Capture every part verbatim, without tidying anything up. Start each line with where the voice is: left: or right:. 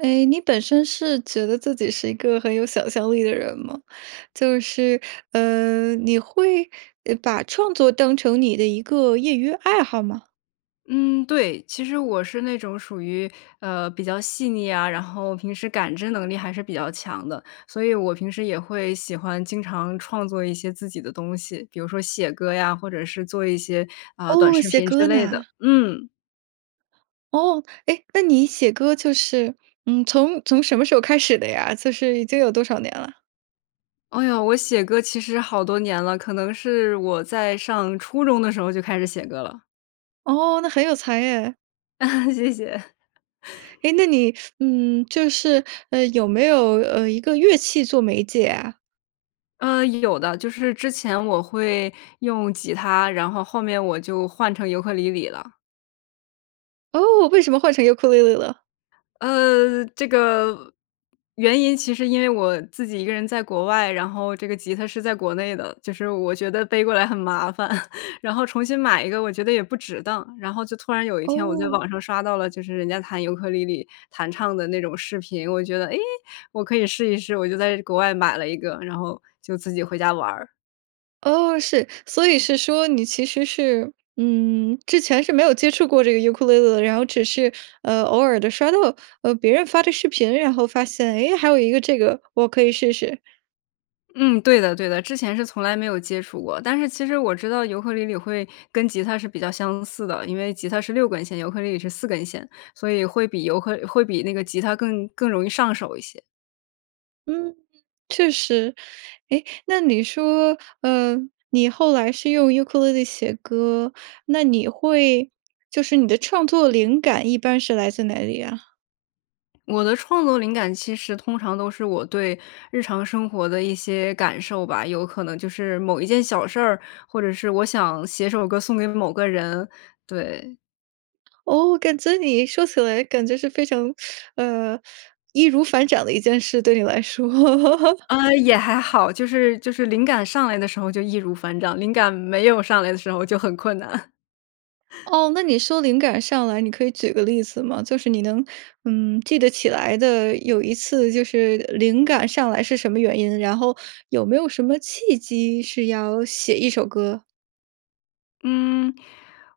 right: 哎，你本身是觉得自己是一个很有想象力的人吗？就是，嗯，你会，呃，把创作当成你的一个业余爱好吗？
left: 嗯，对，其实我是那种属于，呃，比较细腻啊，然后平时感知能力还是比较强的。所以我平时也会喜欢经常创作一些自己的东西，比如说写歌呀，或者是做一些，啊，短
right: 哦，
left: 视
right: 写
left: 频之
right: 歌
left: 类的。
right: 呢。
left: 嗯。
right: 哦。哎，那你写歌就是，嗯，从从什么时候开始的呀，就是已经有多少年了？
left: 哦哟，我写歌其实好多年了，可能是我在上初中的时候就开始写歌了。
right: 哦，那很有才哎。
left: 谢谢。
right: 诶，那你，嗯，就是，呃，有没有，呃，一个乐器做媒介啊？
left: 嗯，有的。就是之前我会用吉他，然后后面我就换成尤克里里了。
right: 哦，为什么换成尤酷里里了？
left: 呃，这个，原因其实因为我自己一个人在国外，然后这个吉他是在国内的，就是我觉得背过来很麻烦。然后重新买一个我觉得也不值当。然后就突然有一天我在
right: 哦。
left: 网上刷到了，就是人家弹尤克里里，弹唱的那种视频，我觉得，诶，我可以试一试。我就在国外买了一个，然后就自己回家玩儿。
right: 哦，是，所以是说你其实是嗯，之前是没有接触过这个尤克里里的，然后只是，呃，偶尔地刷到，呃，别人发的视频，然后发现，哎，还有一个这个我可以试试。
left: 嗯，对的，对的，之前是从来没有接触过。但是其实我知道尤克里里会跟吉他是比较相似的，因为吉他是六根弦，尤克里里是四根弦，所以会比尤克会比那个吉他更更容易上手一些。
right: 嗯。确实，哎，那你说，呃，你后来是用尤克里里写歌，那你会就是你的创作灵感一般是来自哪里呀？
left: 我的创作灵感其实通常都是，我对日常生活的一些感受吧，有可能就是某一件小事儿，或者是我想写首歌送给某个人，对。
right: 哦，感觉你说起来感觉是非常 呃，易如反掌的一件事，对你来说。
left: 呃，也还好，就是就是灵感上来的时候，就易如反掌，灵感没有上来的时候就很困难。
right: 哦，那你说灵感上来，你可以举个例子吗？就是你能嗯，记得起来的有一次，就是灵感上来是什么原因，然后有没有什么契机是要写一首歌？
left: 嗯，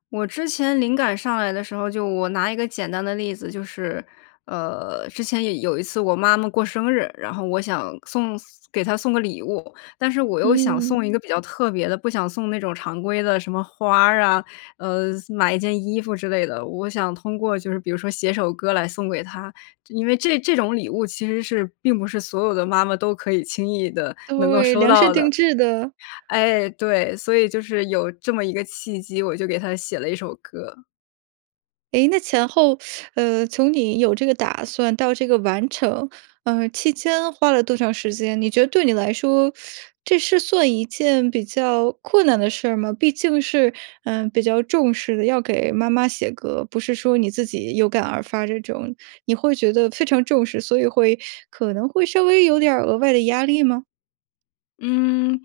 left: 我之前灵感上来的时候，就我拿一个简单的例子，就是，呃，之前有有一次我妈妈过生日，然后我想送给她送个礼物。但是我又想
right: 嗯。
left: 送一个比较特别的，不想送那种常规的什么花儿啊，呃，买一件衣服之类的。我想通过就是比如说写首歌来送给她，因为这这种礼物其实是，并不是所有的妈妈都可以轻易地能够
right: 对，
left: 收
right: 量身
left: 到
right: 定
left: 的。
right: 制的。
left: 哎，对，所以就是有这么一个契机，我就给她写了一首歌。
right: 诶，那前后 呃，从你有这个打算到这个完成，呃，期间花了多长时间？你觉得对你来说，这是算一件比较困难的事儿吗？毕竟是，嗯，比较重视的，要给妈妈写歌，不是说你自己有感而发这种，你会觉得非常重视，所以会，可能会稍微有点儿额外的压力吗？
left: 嗯，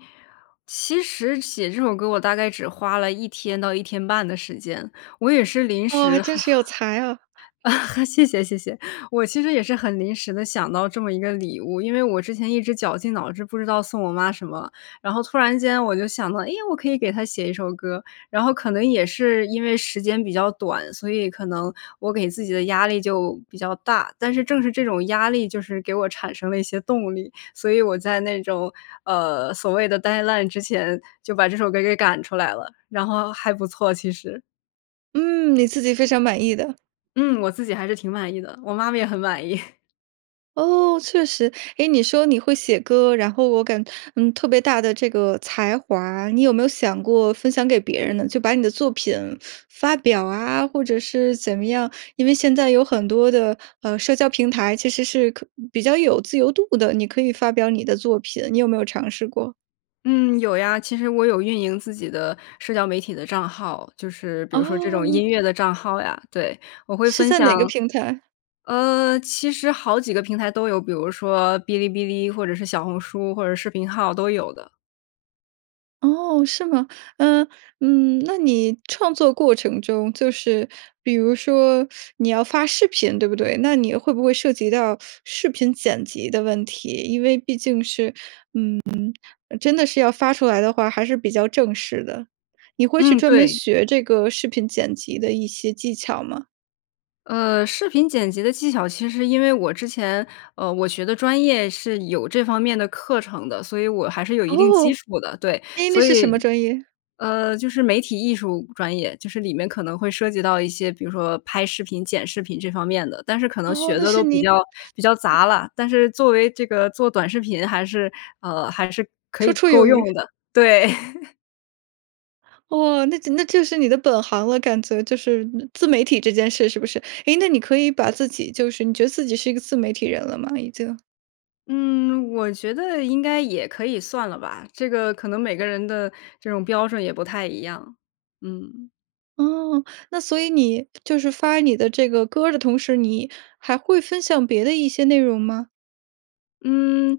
left: 其实写这首歌，我大概只花了一天到一天半的时间，我也是临
right: 哦，
left: 时
right: 真是有才啊。
left: 谢谢，谢谢，我其实也是很临时地想到这么一个礼物，因为我之前一直绞尽脑汁，不知道送我妈什么。然后突然间我就想到，哎呀，我可以给她写一首歌，然后可能也是因为时间比较短，所以可能我给自己的压力就比较大。但是正是这种压力，就是给我产生了一些动力，所以我在那种，呃，所谓的 deadline 之前，就把这首歌给赶出来了，然后还不错，其实。
right: 嗯，你自己非常满意的。
left: 嗯，我自己还是挺满意的，我妈妈也很满意。
right: 哦，确实。诶，你说你会写歌，然后我感嗯，特别大的这个才华，你有没有想过分享给别人呢？就把你的作品发表啊，或者是怎么样，因为现在有很多的，呃，社交平台其实是可比较有自由度的，你可以发表你的作品，你有没有尝试过？
left: 嗯，有呀，其实我有运营自己的社交媒体的账号，就是比如说这种
right: 哦。
left: 音乐的账号呀，对。我会
right: 是
left: 分
right: 在哪
left: 享
right: 个平台？
left: 呃，其实好几个平台都有，比如说哔哩哔哩或者是小红书或者视频号都有的。
right: 哦，是吗？呃，嗯，那你创作过程中，就是比如说，你要发视频对不对？那你会不会涉及到视频剪辑的问题，因为毕竟是，嗯，真的是要发出来的话，还是比较正式的，你会去
left: 嗯，
right: 专门
left: 对。
right: 学这个视频剪辑的一些技巧吗？
left: 呃，视频剪辑的技巧，其实因为我之前，呃，我学的专业是有这方面的课程的，所以我还是有一定基
right: 哦，
left: 础的，对。
right: 哎，那
left: 所
right: 是什么
left: 以
right: 专业？
left: 呃，就是媒体艺术专业，就是里面可能会涉及到一些，比如说拍视频、剪视频这方面的，但是可能
right: 哦，
left: 学
right: 那
left: 的
right: 是
left: 都比
right: 你
left: 较比较杂了，但是作为这个做短视频还是，呃，还是可
right: 绰
left: 以
right: 绰有
left: 够
right: 余。
left: 用的，对。
right: 哦，那就那就是你的本行了，感觉就是自媒体这件事是不是？哎，那你可以把自己就是你觉得自己是一个自媒体人了吗？已经。
left: 嗯，我觉得应该也可以算了吧，这个可能每个人的这种标准也不太一样，嗯。
right: 哦，那所以你，就是发你的这个歌儿的同时，你还会分享别的一些内容吗？
left: 嗯，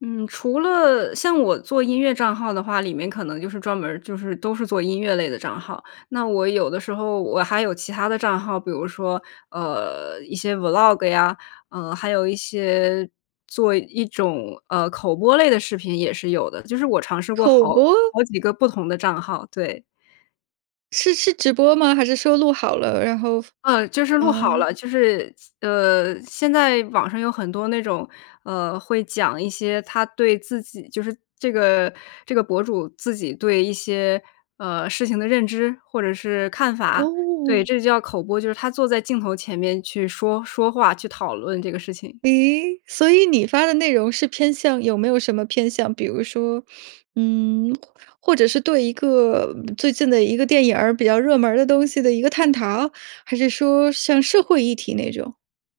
left: 嗯，除了像我做音乐账号的话，里面可能就是专门儿就是都是做音乐类的账号。那我有的时候我还有其他的账号，比如说，呃，一些 Vlog 呀，呃，还有一些做一种，呃，口播类的视频也是有的，就是我尝试过
right: 口
left: 好
right: 播？
left: 好几个不同的账号，对。
right: 是是直播吗？还是收录好了，然后
left: 嗯，就是录好
right: 嗯。
left: 了，就是，呃，现在网上有很多那种，呃，会讲一些他对自己就是这个这个博主自己对一些，呃，事情的认知或者是看法。对，
right: 哦。
left: 这就叫口播，就是他坐在镜头前面去说说话，去讨论这个事情。
right: 咦，所以你发的内容是偏向有没有什么偏向？比如说，嗯，或者是对一个最近的一个电影儿、比较热门儿的东西的一个探讨，还是说像社会议题那种？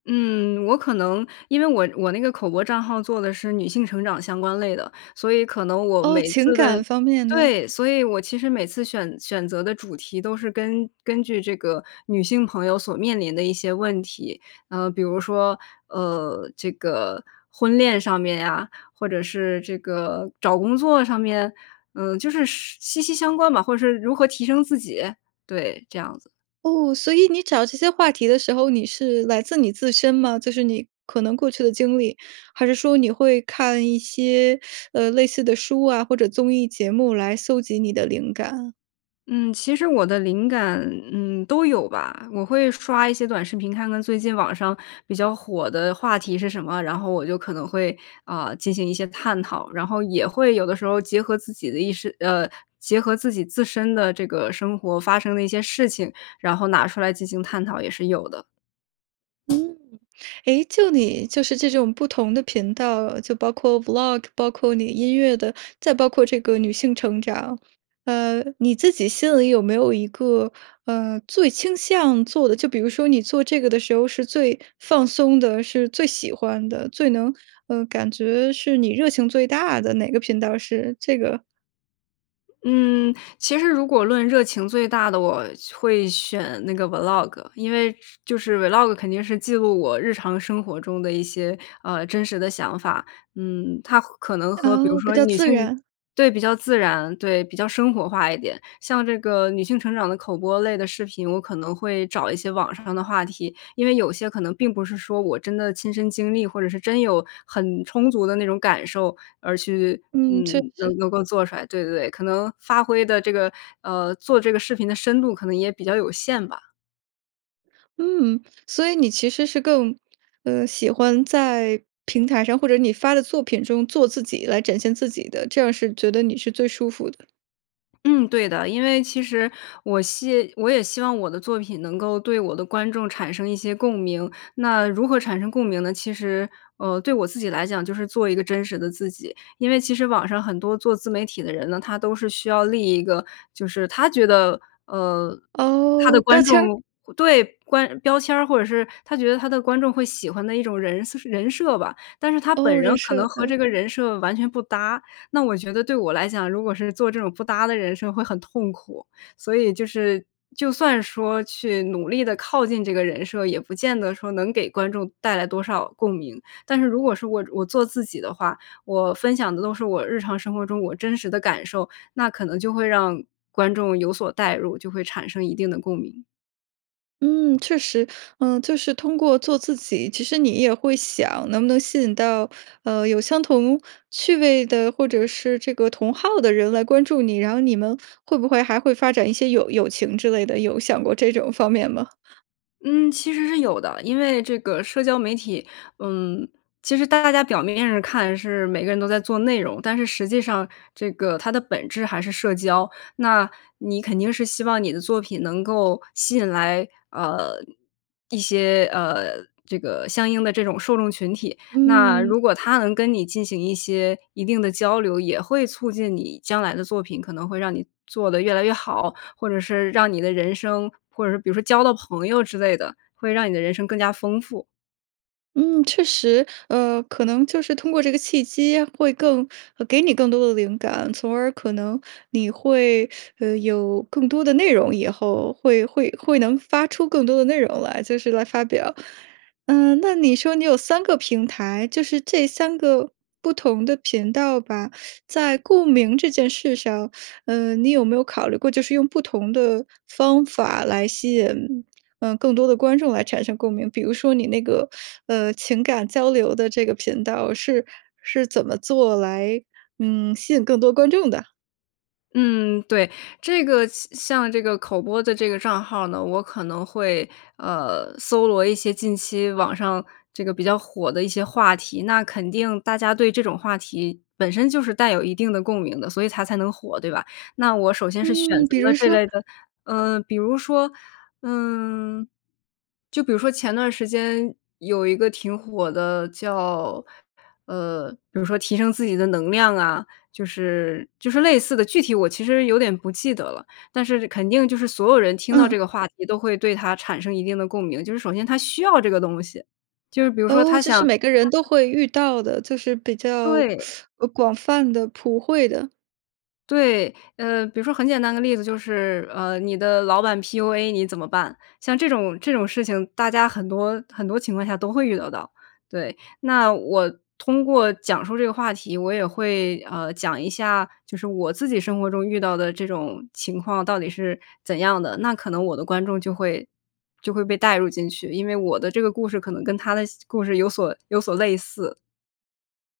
left: 嗯，我可能，因为我我那个口播账号做的是女性成长相关类的，所以可能我
right: 哦，
left: 每一
right: 情
left: 次的
right: 感方面的。
left: 对，所以我其实每次选选择的主题，都是根根据这个女性朋友所面临的一些问题。呃，比如说，呃，这个婚恋上面呀，或者是这个找工作上面，嗯，就是是息息相关吧，或者是如何提升自己，对，这样子。
right: 哦，所以你找这些话题的时候，你是来自你自身吗？就是你可能过去的经历，还是说你会看一些，呃，类似的书啊，或者综艺节目来搜集你的灵感？
left: 嗯，其实我的灵感，嗯，都有吧。我会刷一些短视频，看看最近网上比较火的话题是什么，然后我就可能会，啊，进行一些探讨。然后也会有的时候结合自己的意识呃，结合自己自身的这个生活，发生的一些事情，然后拿出来进行探讨也是有的。
right: 嗯。诶，就你就是这种不同的频道，就包括 Vlog，包括你音乐的，再包括这个女性成长。呃，你自己心里有没有一个，呃，最倾向做的？就比如说你做这个的时候是最放松的，是最喜欢的，最能呃，感觉是你热情最大的，哪个频道是这个？
left: 嗯，其实如果论热情最大的，我会选那个 Vlog。因为就是 Vlog，肯定是记录我日常生活中的一些，呃，真实的想法。嗯，它可能和，比如
right: 哦，比
left: 说
right: 较
left: 女
right: 自
left: 性
right: 然。
left: 对，比较自然，对，比较生活化一点。像这个女性成长的口播类的视频，我可能会找一些网上的话题，因为有些可能并不是说我真的亲身经历，或者是真有很充足的那种感受，而去
right: 嗯，确
left: 嗯，
right: 实。
left: 能能够做出来，对，对，对。可能发挥的这个，呃，做这个视频的深度可能也比较有限吧。
right: 嗯，所以你其实是更呃，喜欢在平台上，或者你发的作品中，做自己来展现自己的，这样儿是觉得你是最舒服的。
left: 嗯，对的，因为其实我希我也希望我的作品，能够对我的观众产生一些共鸣，那如何产生共鸣呢？其实，呃，对我自己来讲，就是做一个真实的自己。因为其实网上很多做自媒体的人呢，他都是需要立一个，就是他觉得，呃，他的
right: 哦，标
left: 观众
right: 签儿。
left: 对，观标签儿，或者是他觉得他的观众会喜欢的一种人人设吧。但是他本
right: 哦，人
left: 人可
right: 设，
left: 能和
right: 对。
left: 这个人设完全不搭，那我觉得对我来讲，如果是做这种不搭的人设会很痛苦。所以就是，就算说去努力地靠近这个人设，也不见得说能给观众带来多少共鸣。但是如果是我我做自己的话，我分享的都是我日常生活中我真实的感受，那可能就会让观众有所带入，就会产生一定的共鸣。
right: 嗯，确实，呃，就是通过做自己，其实你也会想，能不能吸引到，呃，有相同趣味的，或者是这个同好的人来关注你。然后你们会不会还会发展一些友友情之类的，有想过这种方面吗？
left: 嗯，其实是有的，因为这个社交媒体，嗯，其实大家表面上看，是每个人都在做内容，但是实际上这个它的本质还是社交。那，你肯定是希望你的作品能够吸引来，呃，一些，呃，这个相应的这种受众群体。那
right: 嗯。
left: 如果他能跟你进行一些一定的交流，也会促进你将来的作品，可能会让你做得越来越好，或者是让你的人生，或者是比如说交到朋友之类的，会让你的人生更加丰富。
right: 嗯，确实，呃，可能就是通过这个契机，会更给你更多的灵感，从而可能你会，呃，有更多的内容以后，会会会能发出更多的内容来，就是来发表。嗯，那你说你有三个平台，就是这三个不同的频道吧，在共鸣这件事上，呃，你有没有考虑过，就是用不同的方法来吸引，呃，更多的观众来产生共鸣？比如说你那个，呃，情感交流的这个频道是是怎么做来，嗯，吸引更多观众的？
left: 嗯，对。这个像像这个口播的这个账号呢，我可能会，呃搜罗一些近期网上这个比较火的一些话题，那肯定大家对这种话题本身就是带有一定的共鸣的，所以它才能火对吧？那我首先是选
right: 嗯，
left: 择
right: 比如
left: 了这
right: 说？
left: 类的嗯，比如说，嗯，就比如说前段时间有一个挺火的叫，呃，比如说提升自己的能量啊，就是就是类似的，具体我其实有点不记得了，但是肯定就是所有人听到
right: 嗯。
left: 这个话题都会对它产生一定的共鸣。就是首先他需要这个东西，就是比如说
right: 哦，
left: 他
right: 就是
left: 想
right: 每个人都
left: [unintelligible]
right: 会遇到的，就是比较，
left: 对。
right: 广泛的普惠的。
left: 对。呃比如说很简单的例子，就是，呃你的老板 PUA 你怎么办？像这种这种事情大家很多很多情况下都会遇得到。对，那我通过讲述这个话题，我也会，呃讲一下，就是我自己生活中遇到的这种情况到底是怎样的，那可能我的观众就会就会被带入进去，因为我的这个故事可能跟他的斯故事有所有所类似。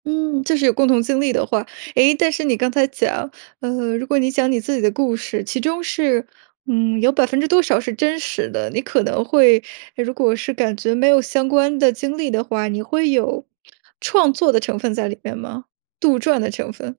right: 嗯，就是有共同经历的话。诶，但是你刚才讲，呃，如果你讲你自己的故事，其中是，嗯，有百分之多少是真实的，你可能会如果是感觉没有相关的经历的话，你会有创作的成分在里面吗？杜撰的成分？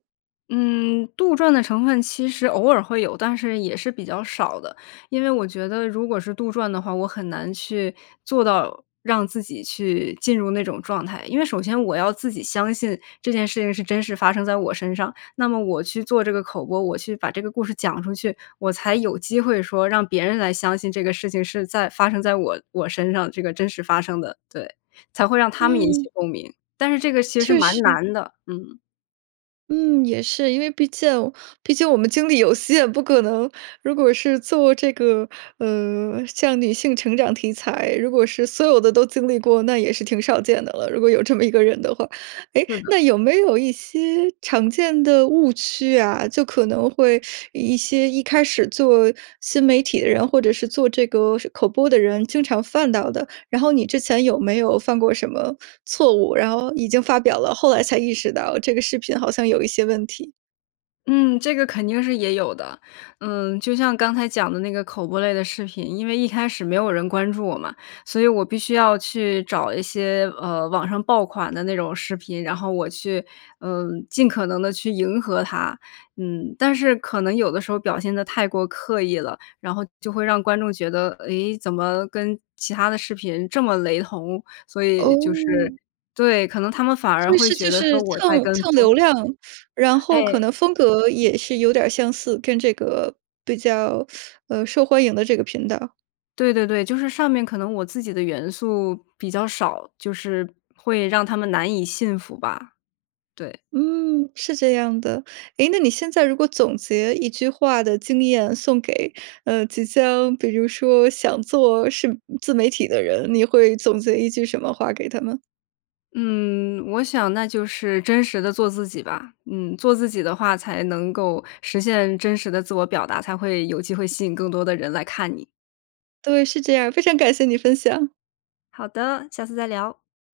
left: 嗯，杜撰的成分其实偶尔会有，但是也是比较少的。因为我觉得如果是杜撰的话，我很难去做到让自己去进入那种状态。因为首先我要自己相信这件事情是真实发生在我身上，那么我去做这个口播，我去把这个故事讲出去，我才有机会说让别人来相信这个事情是在发生在我我身上，这个真实发生的，对，才会让他们引起
right: 嗯。
left: 共鸣。但是这个其实是
right: 确
left: 蛮
right: 实。
left: 难的。嗯。
right: 嗯，也是，因为毕竟毕竟我们精力有限，不可能如果是做这个，呃，像女性成长题材，如果是所有的都经历过，那也是挺少见的了，如果有这么一个人的话。诶，
left: 是的。
right: 那有没有一些常见的误区啊？就可能会一些一开始做新媒体的人，或者是做这个是口播的人，经常犯到的。然后你之前有没有犯过什么错误，然后已经发表了，后来才意识到这个视频好像有一些问题？
left: 嗯，这个肯定是也有的。嗯，就像刚才讲的那个口播类的视频，因为一开始没有人关注我嘛，所以我必须要去找一些，呃，网上爆款的那种视频，然后我去，嗯，尽可能地去迎合它，嗯。但是可能有的时候表现得太过刻意了，然后就会让观众觉得，咦，怎么跟其它的视频这么雷同，所以就是
right: 哦。
left: 对，可能他们反
right: 他
left: 而
right: 们
left: 会
right: 是
left: 觉
right: 就
left: 得说
right: 是
left: 我在
right: 蹭
left: 跟
right: 蹭流
left: 风。
right: 量，然后可
left: 哎。
right: 能风格也是有点儿相似，跟这个比较，呃，受欢迎的这个频道。
left: 对对对，就是上面可能我自己的元素比较少，就是会让他们难以信服吧。对。
right: 嗯，是这样的。诶，那你现在如果总结一句话的经验，送给，呃，即将比如说想做是自媒体的人，你会总结一句什么话给他们？
left: 嗯，我想那就是真实地做自己吧。嗯，做自己的话才能够实现真实的自我表达，才会有机会吸引更多的人来看你。
right: 对，是这样儿。非常感谢你分享。
left: 好的！下次再聊。